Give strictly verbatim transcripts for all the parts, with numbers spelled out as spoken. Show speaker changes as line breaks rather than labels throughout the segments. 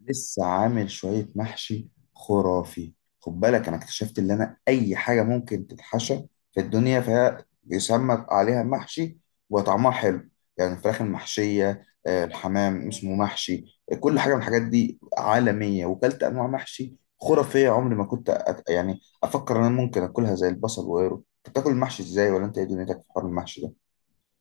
لسه عامل شوية محشي خرافي. خد بالك، أنا اكتشفت إن أنا أي حاجة ممكن تتحشى في الدنيا فهي بيسمى عليها محشي وطعمها حلو. يعني الفراخ المحشية آه، الحمام اسمه محشي، آه، كل حاجة من الحاجات دي عالمية، وكلت أنواع محشي خرافية. عمري ما كنت أت... يعني أفكر إن أنا ممكن أكلها زي البصل وغيره. أنت بتاكل المحشي إزاي، ولا أنت إيه دنيتك في حوار المحشي ده؟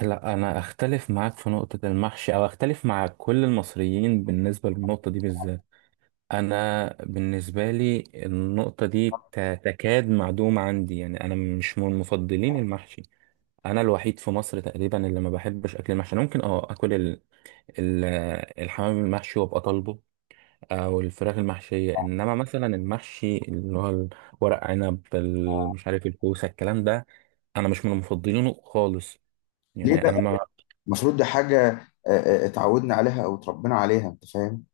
لا، انا اختلف معاك في نقطة المحشي، او اختلف مع كل المصريين بالنسبة للنقطة دي بالذات. انا بالنسبة لي النقطة دي ت- تكاد معدومة عندي، يعني انا مش من مفضلين المحشي. انا الوحيد في مصر تقريبا اللي ما بحبش اكل المحشي. أنا ممكن اه اكل ال- ال- الحمام المحشي وابقى طالبه، او الفراخ المحشية. انما مثلا المحشي اللي هو ورق عنب، ال- مش عارف، الكوسة، الكلام ده انا مش من مفضلينه خالص.
ليه
يعني
بقى؟
انا ما
المفروض دي حاجة، آه، آه، آه، اتعودنا عليها أو اتربينا عليها، أنت فاهم؟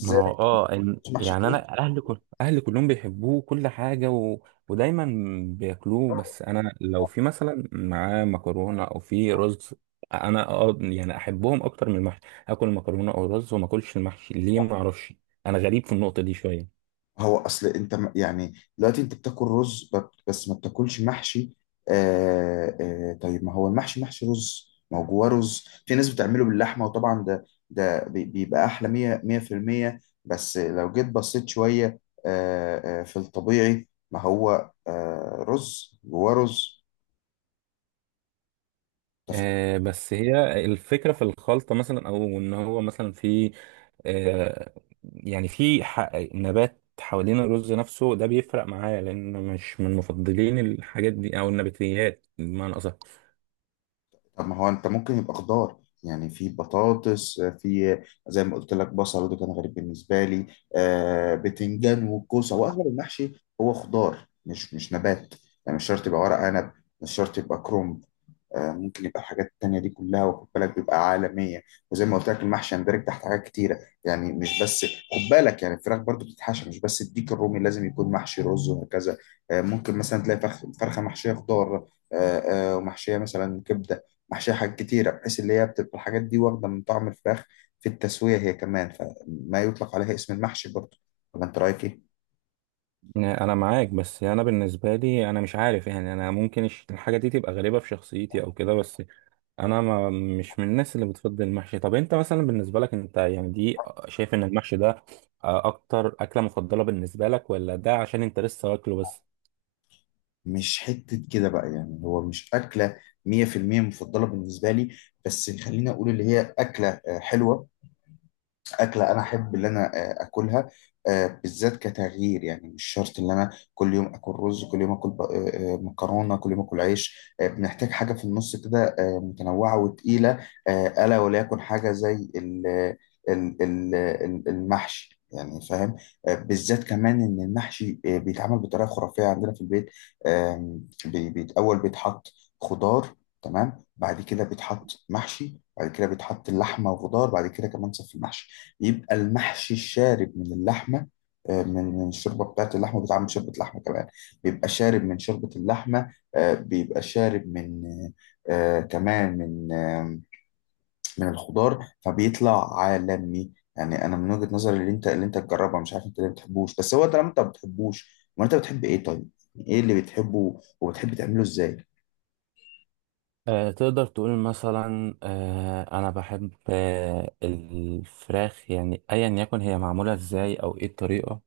ما هو اه إن-
مش محشي.
يعني انا اهلي كل اهلي كلهم بيحبوه كل حاجه و... ودايما بياكلوه، بس انا لو في مثلا معاه مكرونه او في رز، انا اه يعني احبهم اكتر من المحشي، اكل مكرونه او رز وما اكلش المحشي. ليه؟ ما اعرفش. انا غريب في النقطه دي شويه.
هو اصل انت م- يعني دلوقتي انت بتاكل رز ب- بس ما بتاكلش محشي؟ آه آه طيب، ما هو المحشي محشي رز، ما هو جواه رز. في ناس بتعمله باللحمه، وطبعا ده ده بي- بيبقى احلى مية مية في المية. بس لو جيت بصيت شويه، آه آه، في الطبيعي ما هو آه رز جواه رز. انت
آه، بس هي الفكرة في الخلطة مثلا، أو إن هو مثلا في آه، يعني في ح- نبات حوالين الرز نفسه، ده بيفرق معايا لأن مش من مفضلين الحاجات دي، أو النباتيات بمعنى أصح.
طب ما هو انت ممكن يبقى خضار، يعني في بطاطس، في زي ما قلت لك بصل، وده كان غريب بالنسبه لي. آه بتنجان وكوسه، واغلب المحشي هو خضار، مش مش نبات، يعني مش شرط يبقى ورق عنب، مش شرط يبقى كرومب. آه، ممكن يبقى الحاجات التانية دي كلها، وخد بالك بيبقى عالمية. وزي ما قلت لك، المحشي يندرج تحت حاجات كتيرة، يعني مش بس، خد بالك، يعني الفراخ برضو بتتحشى، مش بس الديك الرومي لازم يكون محشي رز وهكذا. آه، ممكن مثلا تلاقي فرخ فرخة محشية خضار، آه، آه، ومحشية مثلا كبدة، محشية حاجات كتيرة، بحيث اللي هي بتبقى الحاجات دي واخدة من طعم الفراخ في التسوية هي كمان، فما يطلق عليها اسم المحشي برضو. ولا انت رأيك ايه؟
أنا معاك، بس أنا بالنسبة لي أنا مش عارف، يعني أنا ممكن الش- الحاجة دي تبقى غريبة في شخصيتي أو كده، بس أنا ما مش من الناس اللي بتفضل المحشي. طب أنت مثلا بالنسبة لك، أنت يعني دي، آه، شايف إن المحشي ده آه، أكتر أكلة مفضلة بالنسبة لك، ولا ده عشان أنت لسه واكله بس؟
مش حتة كده بقى، يعني هو مش أكلة مية في المية مفضلة بالنسبة لي، بس خليني أقول اللي هي أكلة آه، حلوة، أكلة أنا أحب اللي أنا آه، أكلها، آه، بالذات كتغيير. يعني مش شرط إن أنا كل يوم آكل رز، كل يوم آكل ب- آه، آه، مكرونة، كل يوم آكل عيش. آه، بنحتاج حاجة في النص كده، آه، متنوعة وتقيلة، آه، ألا وليكن حاجة زي ال- ال- ال- ال- المحشي، يعني فاهم. آه، بالذات كمان إن المحشي آه، بيتعمل بطريقة خرافية عندنا في البيت. آم، بي- بيت- أول بيتحط خضار، تمام، بعد كده بيتحط محشي، بعد كده بيتحط اللحمة وخضار، بعد كده كمان صف المحشي، يبقى المحشي الشارب من اللحمه. آه، من من الشوربه بتاعت اللحمه، بتعمل من شوربه لحمه كمان، بيبقى شارب من شوربه اللحمه، آه، بيبقى شارب من آه، كمان من آه، من الخضار، فبيطلع عالمي. يعني انا من وجهه نظري، اللي انت اللي انت تجربها، مش عارف انت ليه ما بتحبوش، بس هو طالما انت ما بتحبوش، ما انت بتحب ايه طيب؟ يعني ايه اللي بتحبه وبتحب تعمله ازاي؟
آه، تقدر تقول مثلا، آه، انا بحب آه، الفراخ، يعني ايا يكن هي معموله ازاي او ايه الطريقه.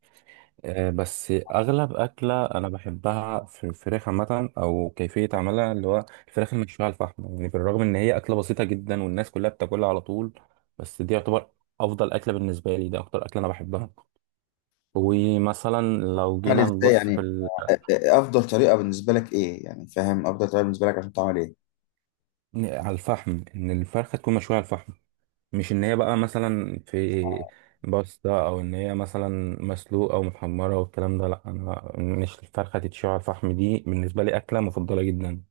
آه، بس اغلب اكله انا بحبها في الفراخ عامه، او كيفيه عملها اللي هو الفراخ المشويه على الفحم. يعني بالرغم ان هي اكله بسيطه جدا والناس كلها بتاكلها على طول، بس دي يعتبر افضل اكله بالنسبه لي، ده اكتر اكله انا بحبها. ومثلا لو
عمل
جينا
أنا ازاي
نبص في
يعني،
ال...
آه، آه، آه، افضل طريقه بالنسبه لك ايه، يعني فاهم، افضل طريقه بالنسبه لك عشان تعمل ايه.
على الفحم، ان الفرخه تكون مشويه على الفحم. مش ان هي بقى مثلا في باستا، او ان هي مثلا مسلوقه او محمره والكلام ده، لا، انا مش، الفرخه تتشوي على الفحم دي بالنسبه لي اكله مفضله جدا.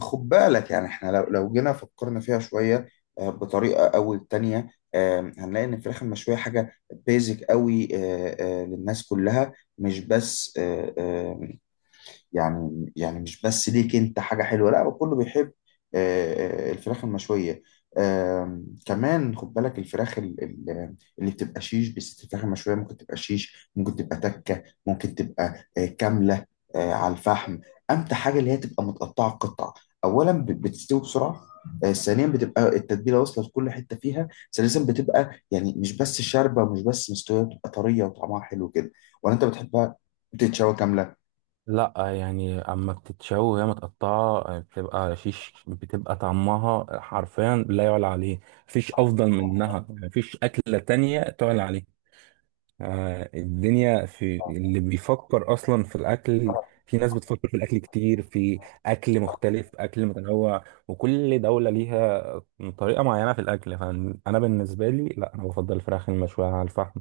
خد بالك، يعني احنا لو لو جينا فكرنا فيها شوية، آه، بطريقة أو التانية، آه، هنلاقي إن الفراخ المشوية حاجة بيزك قوي، آه، آه، للناس كلها، مش بس، آه، آه، يعني يعني مش بس ليك انت حاجة حلوة، لا كله بيحب آه، آه، الفراخ المشوية. آم، كمان خد بالك الفراخ ال- ال- اللي بتبقى شيش، بس الفراخ المشوية ممكن تبقى شيش، ممكن تبقى تكة، ممكن تبقى آه، كاملة، آه، على الفحم. أمتع حاجة اللي هي تبقى متقطعة قطع. أولا، ب- بتستوي بسرعة، آه، ثانيا، بتبقى التتبيلة واصلة لكل حتة فيها، ثالثا، بتبقى يعني مش بس شاربة ومش بس مستوية، بتبقى طرية وطعمها حلو كده. ولا أنت بتحبها بتتشوى كاملة؟
لا، يعني اما بتتشوي وهي متقطعه بتبقى شيش، بتبقى طعمها حرفيا لا يعلى عليه. مفيش افضل منها، مفيش اكله تانية تعلى عليها. آه، الدنيا، في اللي بيفكر اصلا في الاكل، في ناس بتفكر في الاكل كتير، في اكل مختلف اكل متنوع، وكل دوله ليها طريقه معينه في الاكل. فانا بالنسبه لي، لا، انا بفضل الفراخ المشويه على الفحم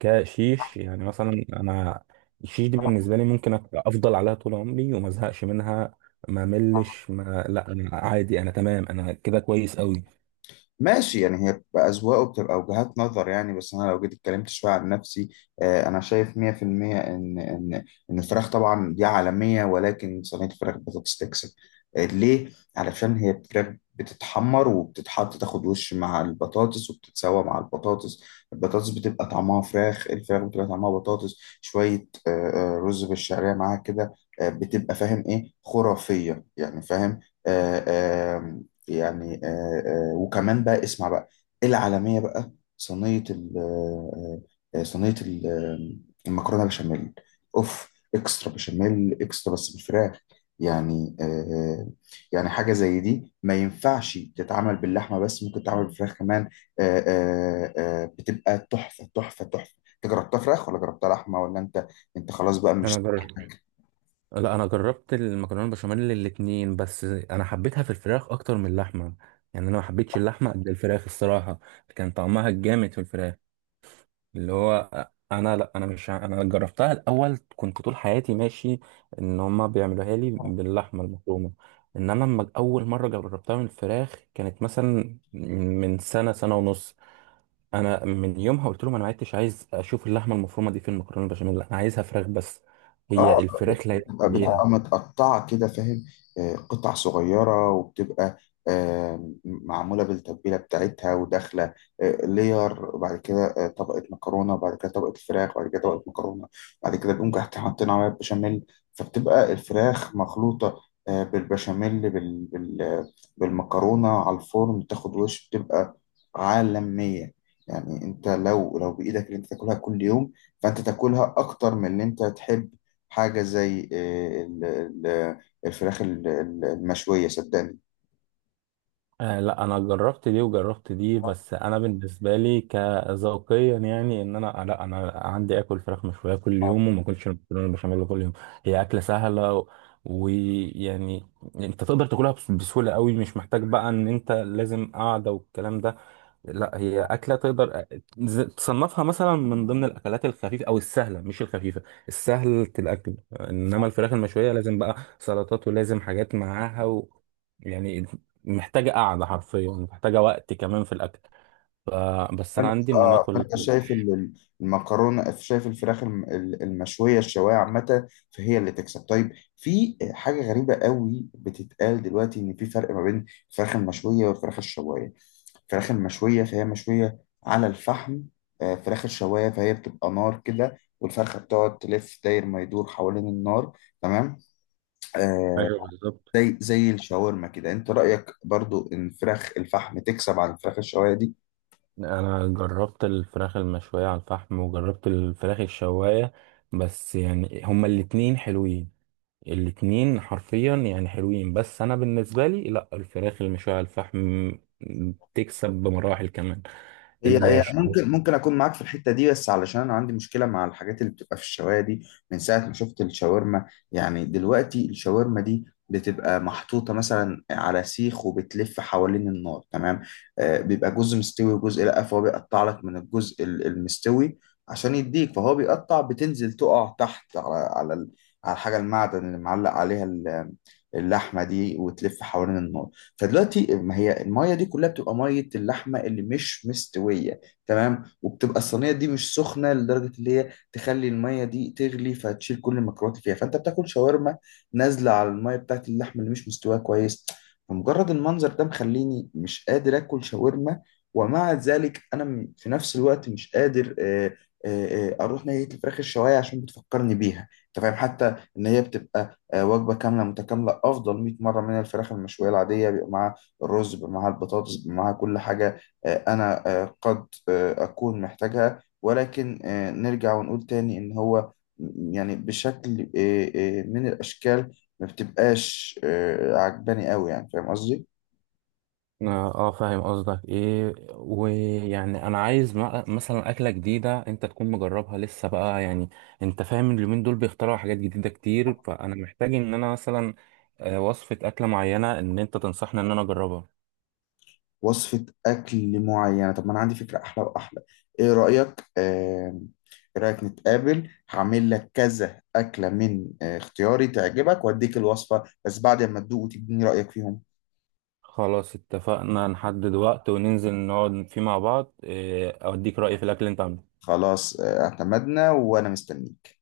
كشيش. يعني مثلا انا الشيش دي بالنسبه لي ممكن أبقى افضل عليها طول عمري وما ازهقش منها. ما ملش، ما لا، انا عادي، انا تمام، انا كده كويس قوي.
ماشي، يعني هي بتبقى أذواق وبتبقى وجهات نظر. يعني بس أنا لو جيت اتكلمت شوية عن نفسي، آه، أنا شايف مية في المية إن إن إن الفراخ طبعا دي عالمية، ولكن صينية الفراخ بطاطس تكسب. آه، ليه؟ علشان هي فراخ بتتحمر وبتتحط، تاخد وش مع البطاطس، وبتتسوى مع البطاطس، البطاطس بتبقى طعمها فراخ، الفراخ بتبقى طعمها بطاطس، شوية آه، آه، رز بالشعرية معاها كده، آه، بتبقى، فاهم إيه، خرافية، يعني فاهم. يعني آه، آه، وكمان بقى، اسمع بقى، العالمية بقى، صينية ال- آه، آه، صينية ال- آه، المكرونة بشاميل. اوف، اكسترا بشاميل، اكسترا، بس بالفراخ. يعني آه، آه، يعني حاجة زي دي ما ينفعش تتعمل باللحمة بس، ممكن تتعمل بالفراخ كمان. آه، آه، آه، بتبقى تحفة، تحفة، تحفة. انت جربتها فراخ ولا جربتها لحمة؟ ولا انت، انت خلاص بقى
انا
مش.
جربت لا، انا جربت المكرونه البشاميل الاتنين، بس انا حبيتها في الفراخ اكتر من اللحمه. يعني انا ما حبيتش اللحمه قد الفراخ، الصراحه كان طعمها الجامد في الفراخ. اللي هو، انا لا انا مش ع- انا جربتها الاول، كنت طول حياتي ماشي ان هما بيعملوها لي باللحمه المفرومه. انما لما اول مره جربتها من الفراخ كانت مثلا من سنه، سنه ونص، انا من يومها قلت لهم انا ما عدتش عايز اشوف اللحمه المفرومه دي في المكرونه البشاميل، انا عايزها فراخ بس. هي
اه،
الفراخ لا يعلى
بتبقى بتبقى
عليها.
متقطعة كده، فاهم، آه، قطع صغيرة، وبتبقى آه، معمولة بالتتبيلة بتاعتها وداخلة آه، لير، وبعد كده آه، طبقة مكرونة، وبعد كده طبقة فراخ، وبعد كده طبقة مكرونة، بعد كده بنقوم تحت حاطين عليها بشاميل. فبتبقى الفراخ مخلوطة آه، بالبشاميل بال... بال... بالمكرونة، على الفرن تاخد وش، بتبقى عالمية. يعني انت لو لو بإيدك اللي انت تاكلها كل يوم، فانت تاكلها اكتر من اللي انت تحب، حاجة زي آه، ال- ال- الفراخ ال- ال- المشوية، صدقني.
آه، لا، انا جربت دي وجربت دي، بس انا بالنسبه لي كذوقيا، يعني ان انا لا انا عندي اكل فراخ مشويه كل يوم وما اكلش المكرونه بشاميل كل يوم. هي اكله سهله و- ويعني انت تقدر تاكلها بس- بسهوله قوي، مش محتاج بقى ان انت لازم قاعده والكلام ده. لا، هي أكلة تقدر ز- تصنفها مثلا من ضمن الأكلات الخفيفة أو السهلة، مش الخفيفة، السهل الأكل. إنما الفراخ المشوية لازم بقى سلطات ولازم حاجات معاها و... يعني محتاجة قعدة، حرفيا محتاجة وقت كمان في الأكل ف... بس أنا
فانت،
عندي إن أنا
اه
آكل.
فانت شايف ال- ال- المكرونه، شايف الفراخ الم- ال- المشويه، الشوايه عامه، فهي اللي تكسب. طيب، في حاجه غريبه قوي بتتقال دلوقتي، ان في فرق ما بين الفراخ المشويه والفراخ الشوايه. الفراخ المشويه فهي مشويه على الفحم، آه، فراخ الشوايه فهي بتبقى نار كده، والفرخه بتقعد تلف داير ما يدور حوالين النار، تمام؟ آه،
ايوه، بالظبط.
زي زي الشاورما كده. انت رأيك برضو ان فراخ الفحم تكسب عن فراخ الشوايه دي؟
أنا جربت الفراخ المشوية على الفحم وجربت الفراخ الشواية، بس يعني هما الاتنين حلوين، الاتنين حرفيا يعني حلوين، بس انا بالنسبه لي، لا، الفراخ المشويه على الفحم تكسب بمراحل كمان.
هي هي
الشو
ممكن، ممكن اكون معاك في الحته دي، بس علشان انا عندي مشكله مع الحاجات اللي بتبقى في الشوايه دي من ساعه ما شفت الشاورما. يعني دلوقتي الشاورما دي بتبقى محطوطه مثلا على سيخ وبتلف حوالين النار، تمام؟ آه بيبقى جزء مستوي وجزء لا، فهو بيقطع لك من الجزء ال- المستوي عشان يديك، فهو بيقطع بتنزل تقع تحت على على ال- على الحاجه المعدن اللي معلق عليها ال- اللحمه دي، وتلف حوالين النار. فدلوقتي ما هي الميه دي كلها بتبقى ميه اللحمه اللي مش مستويه، تمام، وبتبقى الصينيه دي مش سخنه لدرجه اللي هي تخلي الميه دي تغلي فتشيل كل الميكروبات اللي فيها. فانت بتاكل شاورما نازله على الميه بتاعت اللحمه اللي مش مستويه كويس. فمجرد المنظر ده مخليني مش قادر اكل شاورما. ومع ذلك انا م- في نفس الوقت مش قادر آه، آه، آه، اروح ناحيه الفراخ الشوايه، عشان بتفكرني بيها، انت فاهم، حتى ان هي بتبقى آه، وجبة كاملة متكاملة، أفضل مية مرة من الفراخ المشوية العادية، بيبقى معاها الرز، بيبقى معاها البطاطس، بيبقى معاها كل حاجة. آه، أنا آه، قد آه، أكون محتاجها، ولكن آه، نرجع ونقول تاني إن هو، م- يعني بشكل آه، آه، من الأشكال ما بتبقاش آه، عجباني قوي، يعني فاهم قصدي؟
اه، آه، فاهم قصدك ايه، ويعني انا عايز م- مثلا اكله جديده انت تكون مجربها لسه، بقى يعني انت فاهم، اليومين دول بيخترعوا حاجات جديده كتير، فانا محتاج ان انا مثلا آه، وصفه اكله معينه ان انت تنصحني ان انا اجربها.
وصفة أكل معينة؟ طب ما أنا عندي فكرة أحلى وأحلى. إيه رأيك؟ آه، إيه رأيك نتقابل، هعمل لك كذا أكلة من آه، اختياري، تعجبك، وأديك الوصفة بس بعد ما تدوق وتديني رأيك فيهم.
خلاص، اتفقنا، نحدد وقت وننزل نقعد فيه مع بعض آه، اوديك رايي في الاكل اللي انت عامله.
خلاص، آه، اعتمدنا، وأنا مستنيك.